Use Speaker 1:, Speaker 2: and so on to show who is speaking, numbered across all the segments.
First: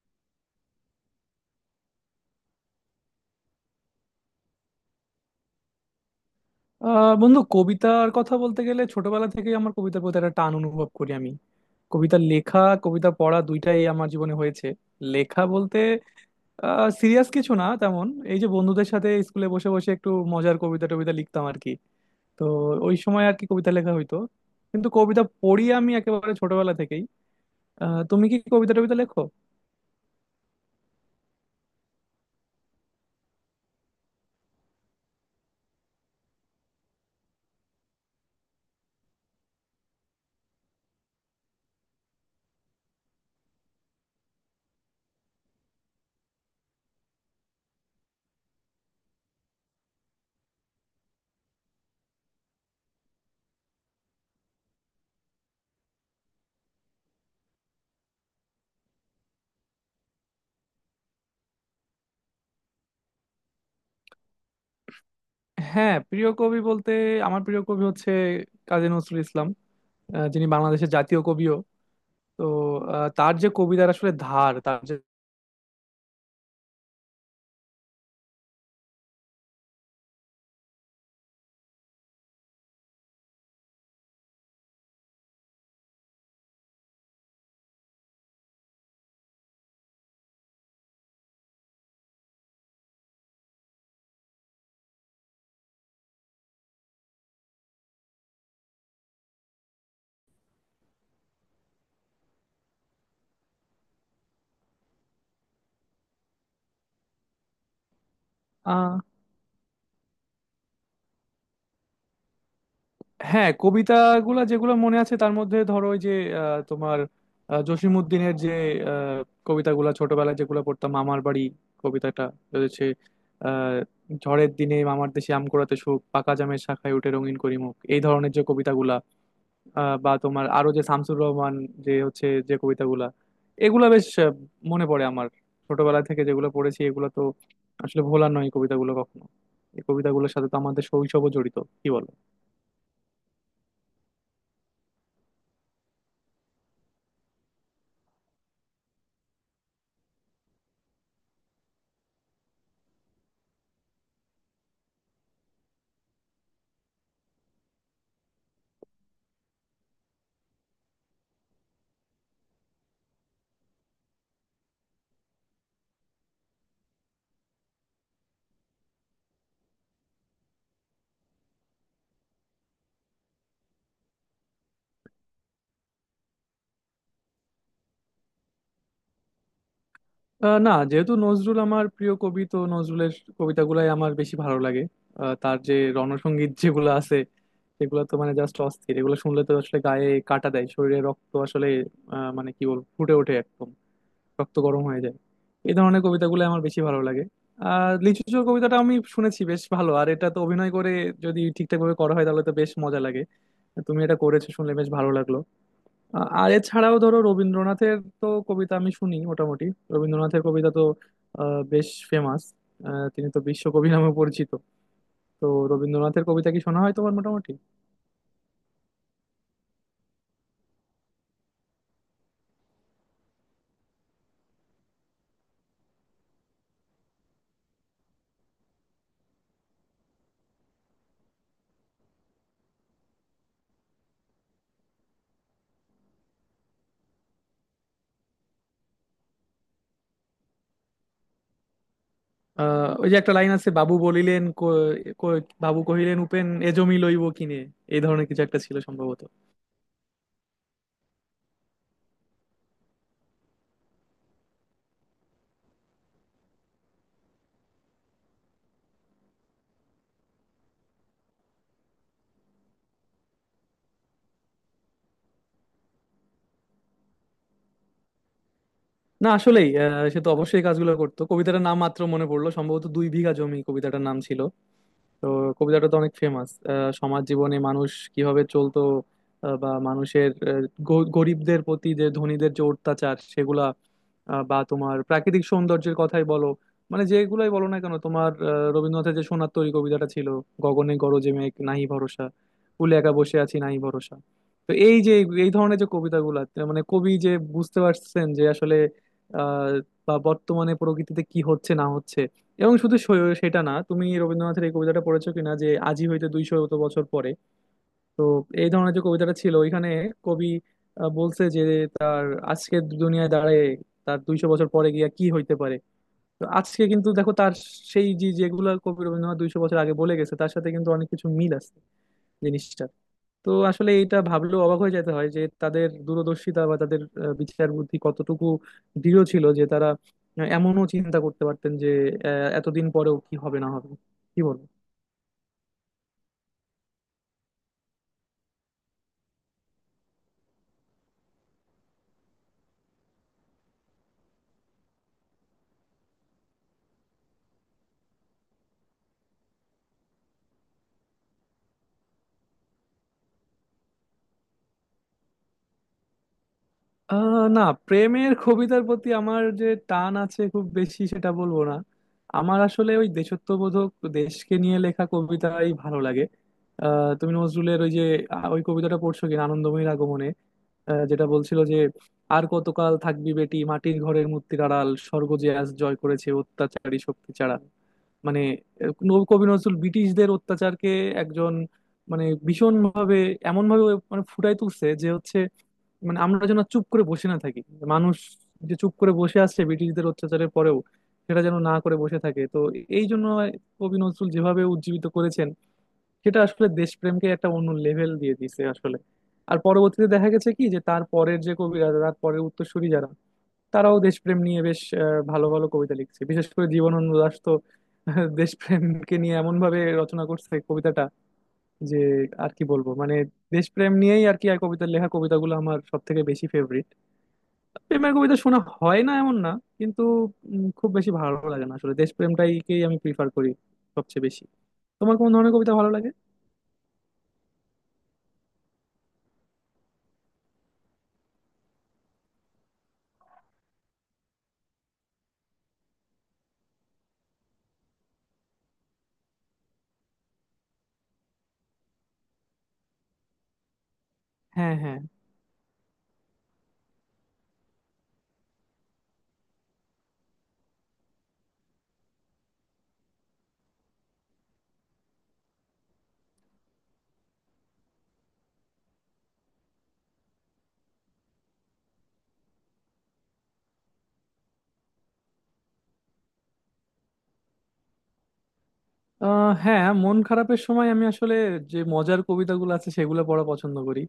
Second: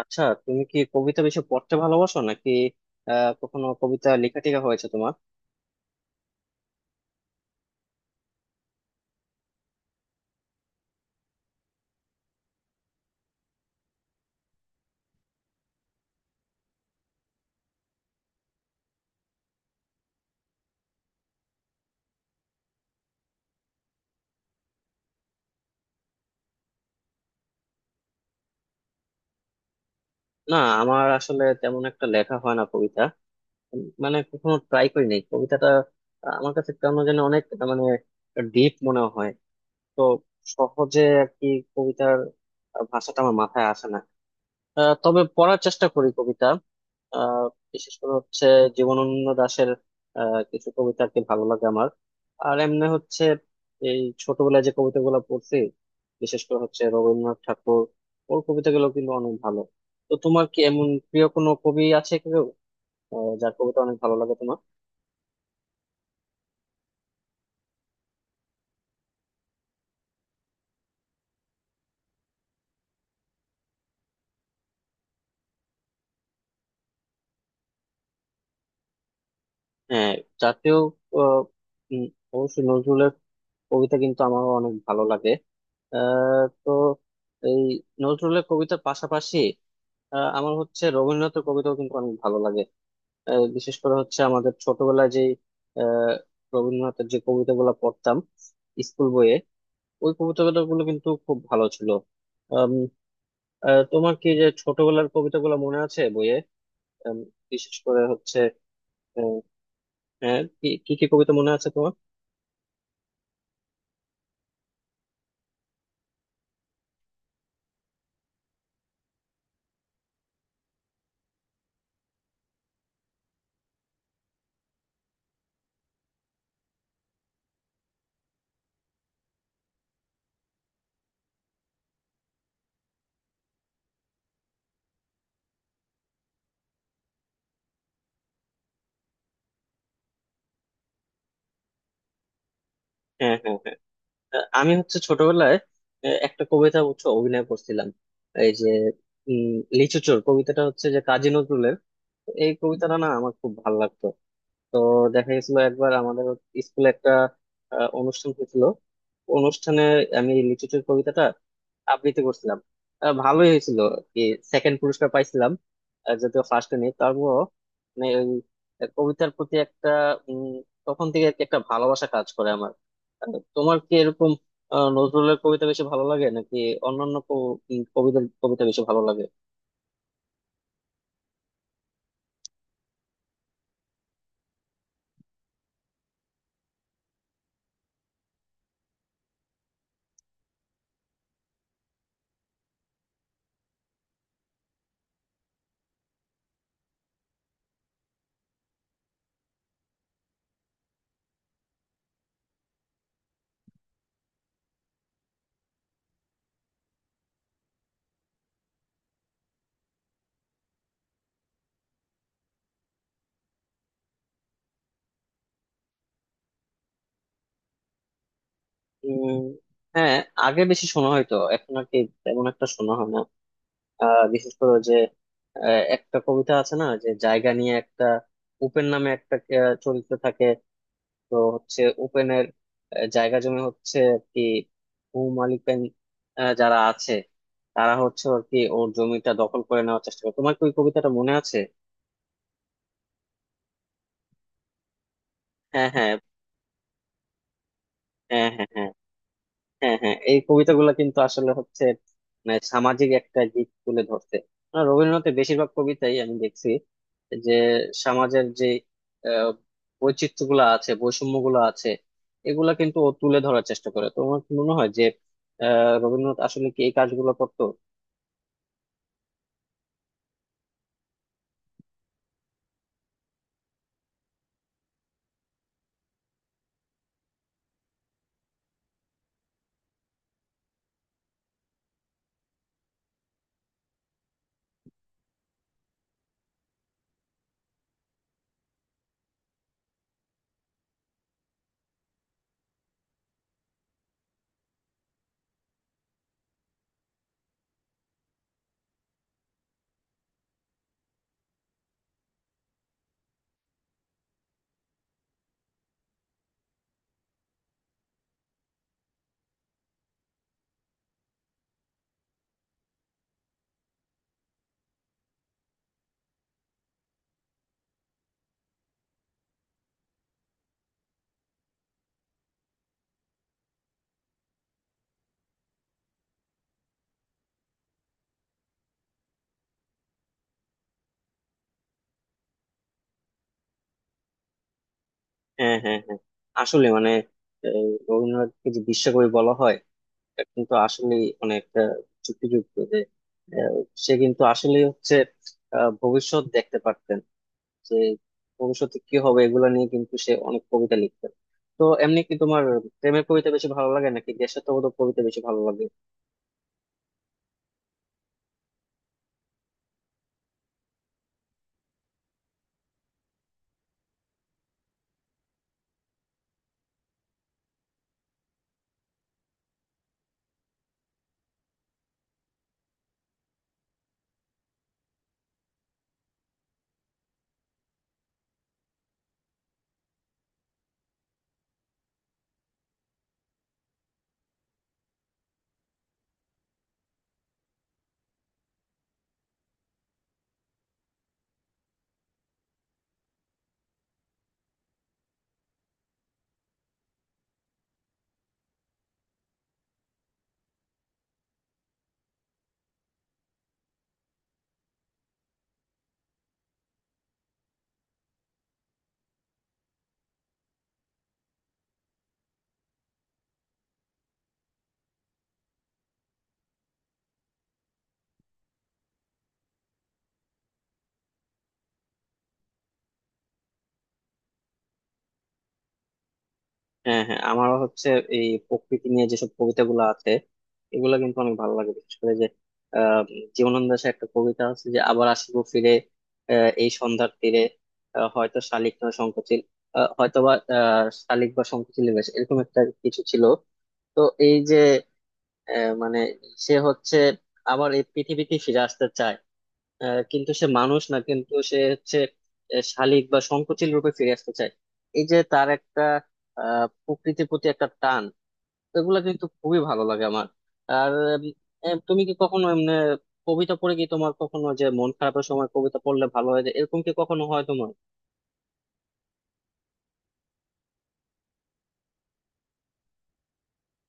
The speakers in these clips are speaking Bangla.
Speaker 1: আচ্ছা, তুমি কি কবিতা বেশি পড়তে ভালোবাসো নাকি? কখনো কবিতা লেখা টেখা হয়েছে তোমার?
Speaker 2: বন্ধু, কবিতার কথা বলতে গেলে ছোটবেলা থেকেই আমার কবিতার প্রতি একটা টান অনুভব করি আমি। কবিতা লেখা কবিতা পড়া দুইটাই আমার জীবনে হয়েছে। লেখা বলতে সিরিয়াস কিছু না তেমন। এই যে বন্ধুদের সাথে স্কুলে বসে বসে একটু মজার কবিতা টবিতা লিখতাম আর কি। তো ওই সময় আর কি কবিতা লেখা হইতো। কিন্তু কবিতা পড়ি আমি একেবারে ছোটবেলা থেকেই। তুমি কি কবিতা টবিতা লেখো?
Speaker 1: না, আমার আসলে তেমন একটা লেখা হয় না কবিতা। মানে কখনো ট্রাই করি নাই কবিতাটা। আমার কাছে কেন যেন অনেক মানে ডিপ মনে হয়। তো সহজে আর কি কবিতার ভাষাটা আমার মাথায় আসে না। তবে পড়ার চেষ্টা করি কবিতা। আহ বিশেষ করে হচ্ছে জীবনানন্দ দাশের কিছু কবিতা আর কি ভালো লাগে আমার। আর এমনি হচ্ছে এই ছোটবেলায় যে কবিতাগুলো পড়ছি, বিশেষ করে হচ্ছে রবীন্দ্রনাথ ঠাকুর, ওর কবিতাগুলো কিন্তু অনেক ভালো। তো তোমার কি এমন প্রিয় কোনো কবি আছে কেউ, যার কবিতা অনেক ভালো লাগে তোমার?
Speaker 2: হ্যাঁ, প্রিয় কবি বলতে আমার প্রিয় কবি হচ্ছে কাজী নজরুল ইসলাম। যিনি বাংলাদেশের জাতীয় কবিও। তো তার যে কবিতার আসলে ধার তার যে,
Speaker 1: হ্যাঁ, জাতীয়। আহ, উম, অবশ্যই নজরুলের কবিতা কিন্তু আমারও অনেক ভালো লাগে। তো এই নজরুলের কবিতার পাশাপাশি আমার হচ্ছে রবীন্দ্রনাথের কবিতাও কিন্তু অনেক ভালো লাগে। বিশেষ করে হচ্ছে আমাদের ছোটবেলায় যে আহ, রবীন্দ্রনাথের যে কবিতাগুলো পড়তাম স্কুল বইয়ে, ওই কবিতাগুলো কিন্তু খুব ভালো ছিল। আম, তোমার কি যে ছোটবেলার কবিতাগুলো মনে আছে বইয়ে? আম, বিশেষ করে হচ্ছে
Speaker 2: আহ,
Speaker 1: আহ, হ্যাঁ, কি কি কি কবিতা মনে আছে তোমার?
Speaker 2: হ্যাঁ কবিতাগুলো যেগুলো মনে আছে তার মধ্যে ধরো ওই যে তোমার জসিমউদ্দিনের যে আহ, কবিতাগুলো ছোটবেলায় যেগুলো পড়তাম, মামার বাড়ি কবিতাটা রয়েছে। আহ, ঝড়ের দিনে মামার দেশে আম কুড়াতে সুখ, পাকা জামের শাখায় উঠে রঙিন করি মুখ — এই ধরনের যে কবিতাগুলা। বা তোমার আরো যে শামসুর রহমান যে হচ্ছে যে কবিতাগুলা, এগুলা বেশ মনে পড়ে আমার। ছোটবেলা থেকে যেগুলো পড়েছি এগুলো তো আসলে ভোলার নয় এই কবিতাগুলো কখনো। এই কবিতাগুলোর সাথে তো আমাদের শৈশবও জড়িত, কি বলো?
Speaker 1: হ্যাঁ, হ্যাঁ, হ্যাঁ। আমি হচ্ছে ছোটবেলায় একটা কবিতা হচ্ছে অভিনয় করছিলাম। এই যে উম লিচু চোর কবিতাটা হচ্ছে যে কাজী নজরুলের। এই কবিতাটা না আমার খুব ভালো লাগতো। তো দেখা গেছিল একবার আমাদের স্কুলে একটা অনুষ্ঠান হয়েছিল। অনুষ্ঠানে আমি লিচুচোর কবিতাটা আবৃত্তি করছিলাম। ভালোই হয়েছিল। কি, সেকেন্ড পুরস্কার পাইছিলাম। যদিও ফার্স্টে নেই, তারপরও মানে ওই কবিতার প্রতি একটা উম, তখন থেকে আর কি একটা ভালোবাসা কাজ করে আমার। তোমার কি এরকম নজরুলের কবিতা বেশি ভালো লাগে নাকি অন্যান্য কবিতার কবিতা বেশি ভালো লাগে?
Speaker 2: না, যেহেতু নজরুল আমার প্রিয় কবি তো নজরুলের কবিতাগুলাই আমার বেশি ভালো লাগে। তার যে রণসঙ্গীত যেগুলো আছে সেগুলো তো মানে জাস্ট অস্থির, এগুলো শুনলে তো আসলে গায়ে কাটা দেয়, শরীরে রক্ত আসলে মানে কি বলবো ফুটে ওঠে একদম, রক্ত গরম হয়ে যায়। এই ধরনের কবিতাগুলো আমার বেশি ভালো লাগে। আর লিচু চোর কবিতাটা আমি শুনেছি বেশ ভালো, আর এটা তো অভিনয় করে যদি ঠিকঠাক ভাবে করা হয় তাহলে তো বেশ মজা লাগে। তুমি এটা করেছো শুনলে বেশ ভালো লাগলো। আর এছাড়াও ধরো রবীন্দ্রনাথের তো কবিতা আমি শুনি মোটামুটি। রবীন্দ্রনাথের কবিতা তো বেশ ফেমাস, তিনি তো বিশ্বকবি নামে পরিচিত। তো রবীন্দ্রনাথের কবিতা কি শোনা হয় তোমার মোটামুটি?
Speaker 1: উম হ্যাঁ, আগে বেশি শোনা হয়তো এখন আর কি তেমন একটা শোনা হয় না। বিশেষ করে ওই যে একটা কবিতা আছে না, যে জায়গা নিয়ে একটা উপেন নামে একটা চরিত্র থাকে। তো হচ্ছে উপেনের জায়গা জমি হচ্ছে আর কি, ভূমালিকেন যারা আছে, তারা হচ্ছে আর কি ওর জমিটা দখল করে নেওয়ার চেষ্টা করে। তোমার কি ওই কবিতাটা মনে আছে?
Speaker 2: ওই যে একটা লাইন আছে, বাবু বলিলেন ক- ক- বাবু
Speaker 1: হ্যাঁ, হ্যাঁ,
Speaker 2: কহিলেন, উপেন এ জমি লইব কিনে। এই ধরনের কিছু
Speaker 1: হ্যাঁ,
Speaker 2: একটা
Speaker 1: হ্যাঁ,
Speaker 2: ছিল
Speaker 1: হ্যাঁ,
Speaker 2: সম্ভবত।
Speaker 1: হ্যাঁ, হ্যাঁ। এই কবিতাগুলো কিন্তু আসলে হচ্ছে মানে সামাজিক একটা দিক তুলে ধরছে। আর রবীন্দ্রনাথের বেশিরভাগ কবিতাই আমি দেখছি যে সমাজের যে আহ, বৈচিত্র্যগুলো আছে, বৈষম্যগুলো আছে, এগুলা কিন্তু ও তুলে ধরার চেষ্টা করে। তোমার কি মনে হয় যে রবীন্দ্রনাথ আসলে কি এই কাজগুলো করতো?
Speaker 2: না, আসলেই সে তো অবশ্যই এই কাজগুলো করতো। কবিতাটার নাম মাত্র মনে পড়লো, সম্ভবত দুই বিঘা জমি কবিতাটার নাম ছিল। তো কবিতাটা তো অনেক ফেমাস। সমাজ জীবনে মানুষ কিভাবে চলতো, বা মানুষের গরিবদের প্রতি যে ধনীদের যে অত্যাচার সেগুলা, বা তোমার প্রাকৃতিক সৌন্দর্যের কথাই বলো, মানে যেগুলাই বলো না কেন তোমার রবীন্দ্রনাথের যে সোনার তরী কবিতাটা ছিল — গগনে গরজে মেঘ, নাহি ভরসা, কূলে একা বসে আছি নাহি ভরসা। তো এই যে এই ধরনের যে কবিতাগুলা মানে কবি যে বুঝতে পারছেন যে আসলে আহ বা বর্তমানে প্রকৃতিতে কি হচ্ছে না হচ্ছে। এবং শুধু সেটা না, তুমি রবীন্দ্রনাথের এই কবিতাটা পড়েছো কিনা যে আজি হইতে 200 বছর পরে? তো এই ধরনের যে কবিতাটা ছিল ওইখানে, কবি বলছে যে তার আজকের দুনিয়ায় দাঁড়ায় তার 200 বছর পরে গিয়া কি হইতে পারে। তো আজকে কিন্তু দেখো তার সেই যে যেগুলো কবি রবীন্দ্রনাথ 200 বছর আগে বলে গেছে তার সাথে কিন্তু অনেক কিছু মিল আছে জিনিসটা। তো আসলে এটা ভাবলেও অবাক হয়ে যেতে হয় যে তাদের দূরদর্শিতা বা তাদের বিচার বুদ্ধি কতটুকু দৃঢ় ছিল, যে তারা এমনও চিন্তা করতে পারতেন যে এতদিন পরেও কি হবে না হবে। কি বলবো।
Speaker 1: হ্যাঁ, হ্যাঁ, হ্যাঁ। আসলে মানে এই রবীন্দ্রনাথকে যে বিশ্বকবি বলা হয়, এটা কিন্তু আসলে অনেক যুক্তিযুক্ত, যে আহ, সে কিন্তু আসলে হচ্ছে ভবিষ্যৎ দেখতে পারতেন, যে ভবিষ্যতে কি হবে এগুলো নিয়ে কিন্তু সে অনেক কবিতা লিখতেন। তো এমনি কি তোমার প্রেমের কবিতা বেশি ভালো লাগে নাকি দেশাত্মবোধক কবিতা বেশি ভালো লাগে?
Speaker 2: না, প্রেমের কবিতার প্রতি আমার যে টান আছে খুব বেশি সেটা বলবো না। আমার আসলে ওই দেশত্ববোধক, দেশকে নিয়ে লেখা কবিতাই ভালো লাগে। তুমি নজরুলের ওই যে ওই কবিতাটা পড়ছো কিনা আনন্দময়ীর আগমনে? যেটা বলছিল যে, আর কতকাল থাকবি বেটি মাটির ঘরের মূর্তির আড়াল, স্বর্গ যে আজ জয় করেছে অত্যাচারী শক্তি ছাড়া। মানে কবি নজরুল ব্রিটিশদের অত্যাচারকে একজন মানে ভীষণ ভাবে, এমন ভাবে মানে ফুটাই তুলছে যে হচ্ছে, মানে আমরা যেন আর চুপ করে বসে না থাকি। মানুষ যে চুপ করে বসে আসছে ব্রিটিশদের অত্যাচারের পরেও, সেটা যেন না করে বসে থাকে। তো এই জন্য কবি নজরুল যেভাবে উজ্জীবিত করেছেন সেটা আসলে দেশপ্রেমকে একটা অন্য লেভেল দিয়ে দিছে আসলে। আর পরবর্তীতে দেখা গেছে কি যে তার পরের যে কবিরা, তার পরের উত্তরসূরি যারা, তারাও দেশপ্রেম নিয়ে বেশ ভালো ভালো কবিতা লিখছে, বিশেষ করে জীবনানন্দ দাশ তো দেশপ্রেমকে নিয়ে এমন ভাবে রচনা করছে কবিতাটা, যে আর কি বলবো মানে, দেশপ্রেম নিয়েই আর কি আর কবিতার লেখা কবিতাগুলো আমার সব থেকে বেশি ফেভারিট। প্রেমের কবিতা শোনা হয় না এমন না, কিন্তু খুব বেশি ভালো লাগে না আসলে, দেশপ্রেমটাইকেই আমি প্রিফার করি সবচেয়ে বেশি। তোমার কোন ধরনের কবিতা ভালো লাগে?
Speaker 1: হ্যাঁ, হ্যাঁ, আমারও হচ্ছে এই প্রকৃতি নিয়ে যেসব কবিতাগুলো আছে এগুলো কিন্তু অনেক ভালো লাগে। বিশেষ করে যে আহ জীবনানন্দ দাশের একটা কবিতা আছে যে, আবার আসিব ফিরে এই সন্ধ্যার তীরে, হয়তো শালিক না সংকোচিল, হয়তো বা শালিক বা সংকোচিল, বেশ এরকম একটা কিছু ছিল। তো এই
Speaker 2: হ্যাঁ,
Speaker 1: যে
Speaker 2: হ্যাঁ।
Speaker 1: মানে সে হচ্ছে আবার এই পৃথিবীতে ফিরে আসতে চায়। কিন্তু সে মানুষ না, কিন্তু সে হচ্ছে শালীক বা সংকুচিল রূপে ফিরে আসতে চায়। এই যে তার একটা প্রকৃতির প্রতি একটা টান, এগুলা কিন্তু খুবই ভালো লাগে আমার। আর উম, তুমি কি কখনো এমনি কবিতা পড়ে কি তোমার কখনো যে মন খারাপের সময় কবিতা পড়লে ভালো হয়ে যায়, এরকম কি কখনো হয় তোমার?
Speaker 2: হ্যাঁ, মন খারাপের সময় আমি আসলে যে মজার কবিতাগুলো আছে সেগুলো পড়া পছন্দ করি।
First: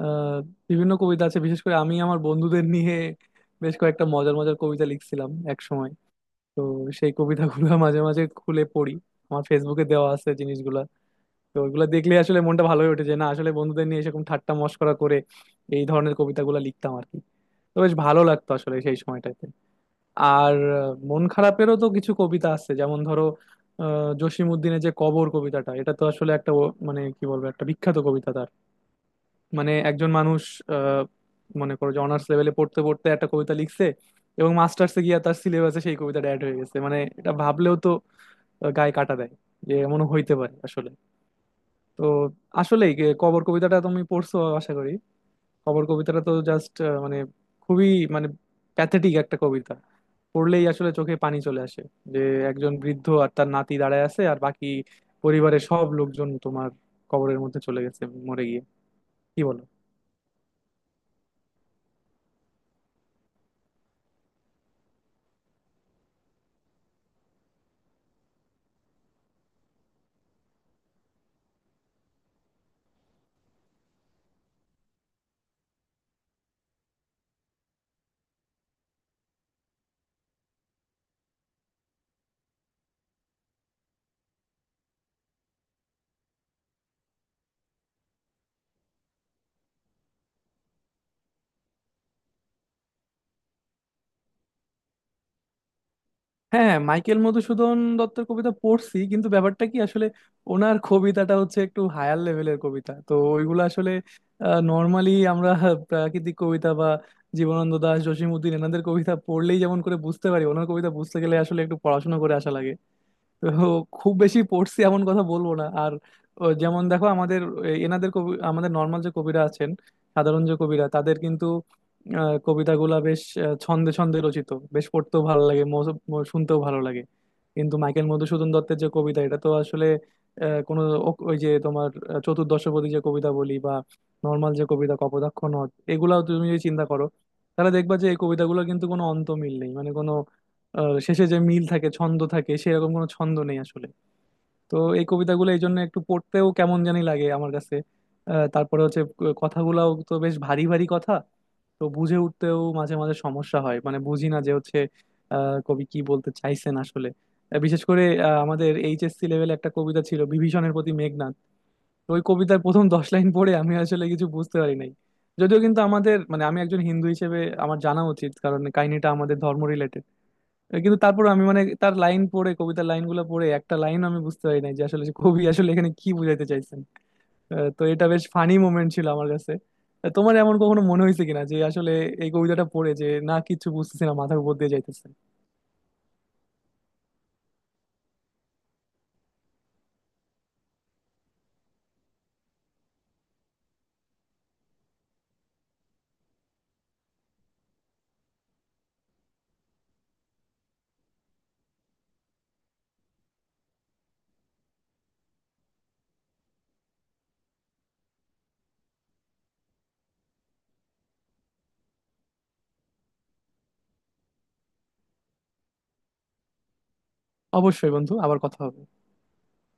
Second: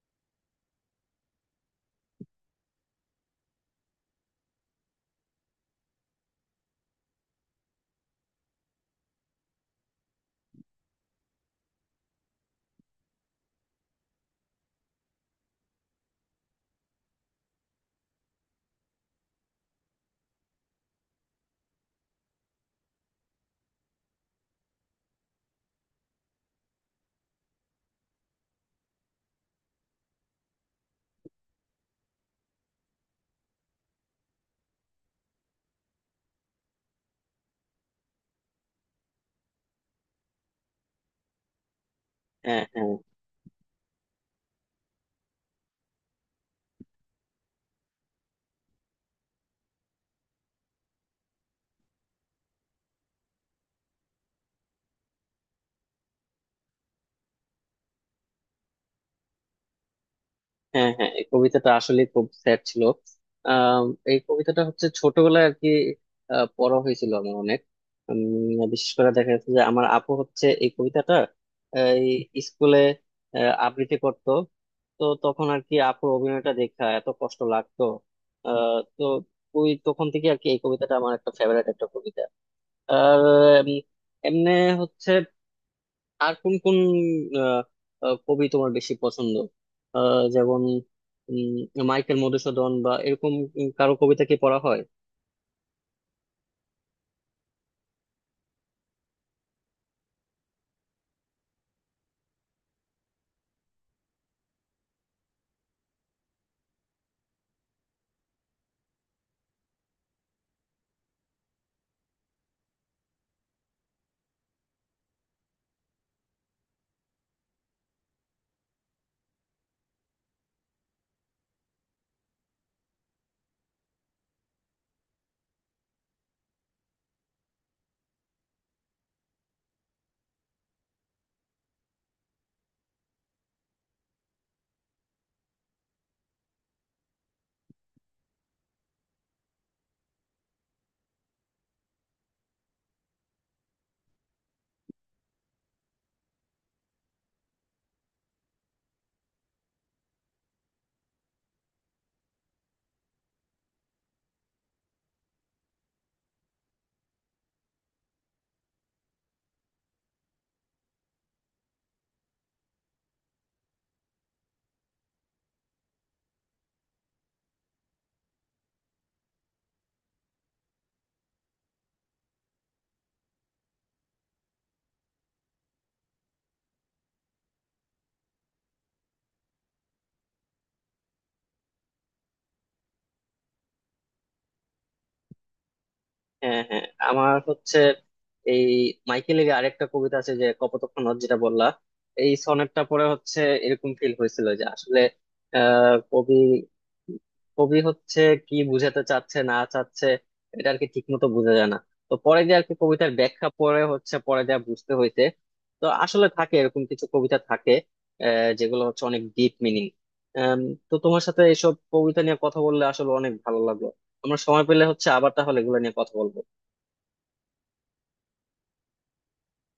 Speaker 2: আহ বিভিন্ন কবিতা আছে, বিশেষ করে আমি আমার বন্ধুদের নিয়ে বেশ কয়েকটা মজার মজার কবিতা লিখছিলাম এক সময়। তো সেই কবিতাগুলো মাঝে মাঝে খুলে পড়ি, আমার ফেসবুকে দেওয়া আছে জিনিসগুলা। তো ওইগুলো দেখলে আসলে মনটা ভালো হয়ে ওঠে, যে না আসলে বন্ধুদের নিয়ে এরকম ঠাট্টা মশকরা করে এই ধরনের কবিতাগুলো লিখতাম আর কি। তো বেশ ভালো লাগতো আসলে সেই সময়টায়। আর মন খারাপেরও তো কিছু কবিতা আছে যেমন ধরো জসিম উদ্দিনের যে কবর কবিতাটা, এটা তো আসলে একটা মানে কি বলবো একটা বিখ্যাত কবিতা তার। মানে একজন মানুষ আহ মনে করো যে অনার্স লেভেলে পড়তে পড়তে একটা কবিতা লিখছে, এবং মাস্টার্সে গিয়ে তার সিলেবাসে সেই কবিতাটা অ্যাড হয়ে গেছে, মানে এটা ভাবলেও তো গায়ে কাটা দেয় যে এমন হইতে পারে আসলে। তো
Speaker 1: হ্যাঁ, হ্যাঁ,
Speaker 2: আসলেই কবর কবিতাটা তুমি পড়ছো আশা করি। খবর কবিতাটা তো জাস্ট মানে খুবই মানে প্যাথেটিক একটা কবিতা, পড়লেই আসলে চোখে পানি চলে আসে। যে একজন বৃদ্ধ আর তার নাতি দাঁড়ায় আছে, আর বাকি পরিবারের সব লোকজন তোমার কবরের মধ্যে চলে গেছে মরে গিয়ে। কি বলো?
Speaker 1: হ্যাঁ, হ্যাঁ। এই কবিতাটা আসলে খুব স্যাড ছিল। আম, এই কবিতাটা হচ্ছে ছোটবেলায় আর কি পড়া হয়েছিল আমার অনেক। বিশেষ করে দেখা যাচ্ছে যে আমার আপু হচ্ছে এই কবিতাটা আহ, এই স্কুলে আবৃত্তি করত। তো তখন আর কি আপুর অভিনয়টা দেখা এত কষ্ট লাগতো। তো ওই তখন থেকে আর কি এই কবিতাটা আমার একটা ফেভারিট একটা কবিতা। আর এমনি হচ্ছে আর কোন কোন আহ, আহ, কবি তোমার বেশি পছন্দ? যেমন উম, মাইকেল মধুসূদন বা এরকম কারো কবিতা কি পড়া হয়?
Speaker 2: হ্যাঁ, মাইকেল মধুসূদন দত্তের কবিতা পড়ছি, কিন্তু ব্যাপারটা কি আসলে, ওনার কবিতাটা হচ্ছে একটু হায়ার লেভেলের কবিতা, তো ওইগুলো আসলে নর্মালি আমরা প্রাকৃতিক কবিতা বা জীবনানন্দ দাশ, জসিম উদ্দিন এনাদের কবিতা পড়লেই যেমন করে বুঝতে পারি, ওনার কবিতা বুঝতে গেলে আসলে একটু পড়াশোনা করে আসা লাগে। তো খুব বেশি পড়ছি এমন কথা বলবো না আর। ও যেমন দেখো আমাদের এনাদের কবি, আমাদের নর্মাল যে কবিরা আছেন, সাধারণ যে কবিরা তাদের কিন্তু কবিতাগুলা বেশ ছন্দে ছন্দে রচিত, বেশ পড়তেও ভালো লাগে শুনতেও ভালো লাগে। কিন্তু মাইকেল মধুসূদন দত্তের যে কবিতা, এটা তো আসলে কোনো ওই যে তোমার চতুর্দশপদী যে কবিতা বলি, বা নর্মাল যে কবিতা কপোতাক্ষ নদ, এগুলাও তুমি যদি চিন্তা করো তাহলে দেখবা যে এই কবিতাগুলো কিন্তু কোনো অন্ত মিল নেই, মানে শেষে যে মিল থাকে ছন্দ থাকে সেরকম কোনো ছন্দ নেই আসলে। তো এই কবিতাগুলো এই জন্য একটু পড়তেও কেমন জানি লাগে আমার কাছে। তারপরে হচ্ছে কথাগুলাও তো বেশ ভারী ভারী কথা, তো বুঝে উঠতেও মাঝে মাঝে সমস্যা হয়, মানে বুঝি না যে হচ্ছে কবি কি বলতে চাইছেন আসলে। বিশেষ করে আমাদের এইচএসসি লেভেলে একটা কবিতা ছিল বিভীষণের প্রতি মেঘনাদ, তো ওই কবিতার প্রথম 10 লাইন পড়ে আমি আসলে কিছু বুঝতে পারি নাই, যদিও কিন্তু আমাদের মানে আমি একজন হিন্দু হিসেবে আমার জানা উচিত কারণ কাহিনীটা আমাদের ধর্ম রিলেটেড। কিন্তু তারপর আমি, মানে তার লাইন পড়ে কবিতার লাইনগুলো পড়ে একটা লাইন আমি বুঝতে পারি নাই যে আসলে সে কবি আসলে এখানে কি বুঝাইতে চাইছেন। তো এটা বেশ ফানি মোমেন্ট ছিল আমার কাছে। তোমার এমন কখনো মনে হয়েছে কিনা যে আসলে এই কবিতাটা পড়ে যে না কিছু বুঝতেছি না, মাথার উপর দিয়ে যাইতেছে?
Speaker 1: হ্যাঁ, হ্যাঁ, আমার হচ্ছে এই মাইকেলের আরেকটা কবিতা আছে যে কপোতাক্ষ নদ, যেটা বললা। এই সনেটটা পরে হচ্ছে এরকম ফিল হয়েছিল যে আসলে কবি কবি হচ্ছে কি বুঝাতে চাচ্ছে না চাচ্ছে, এটা আর কি ঠিক মতো বোঝা যায় না। তো পরে যে আর কি কবিতার ব্যাখ্যা পরে হচ্ছে পরে যা বুঝতে হইতে। তো আসলে থাকে এরকম কিছু কবিতা থাকে, যেগুলো হচ্ছে অনেক ডিপ মিনিং। তো তোমার সাথে এসব কবিতা নিয়ে কথা বললে আসলে অনেক ভালো লাগলো। আমরা সময় পেলে হচ্ছে আবার তাহলে এগুলো নিয়ে কথা বলবো।
Speaker 2: অবশ্যই বন্ধু, আবার কথা হবে।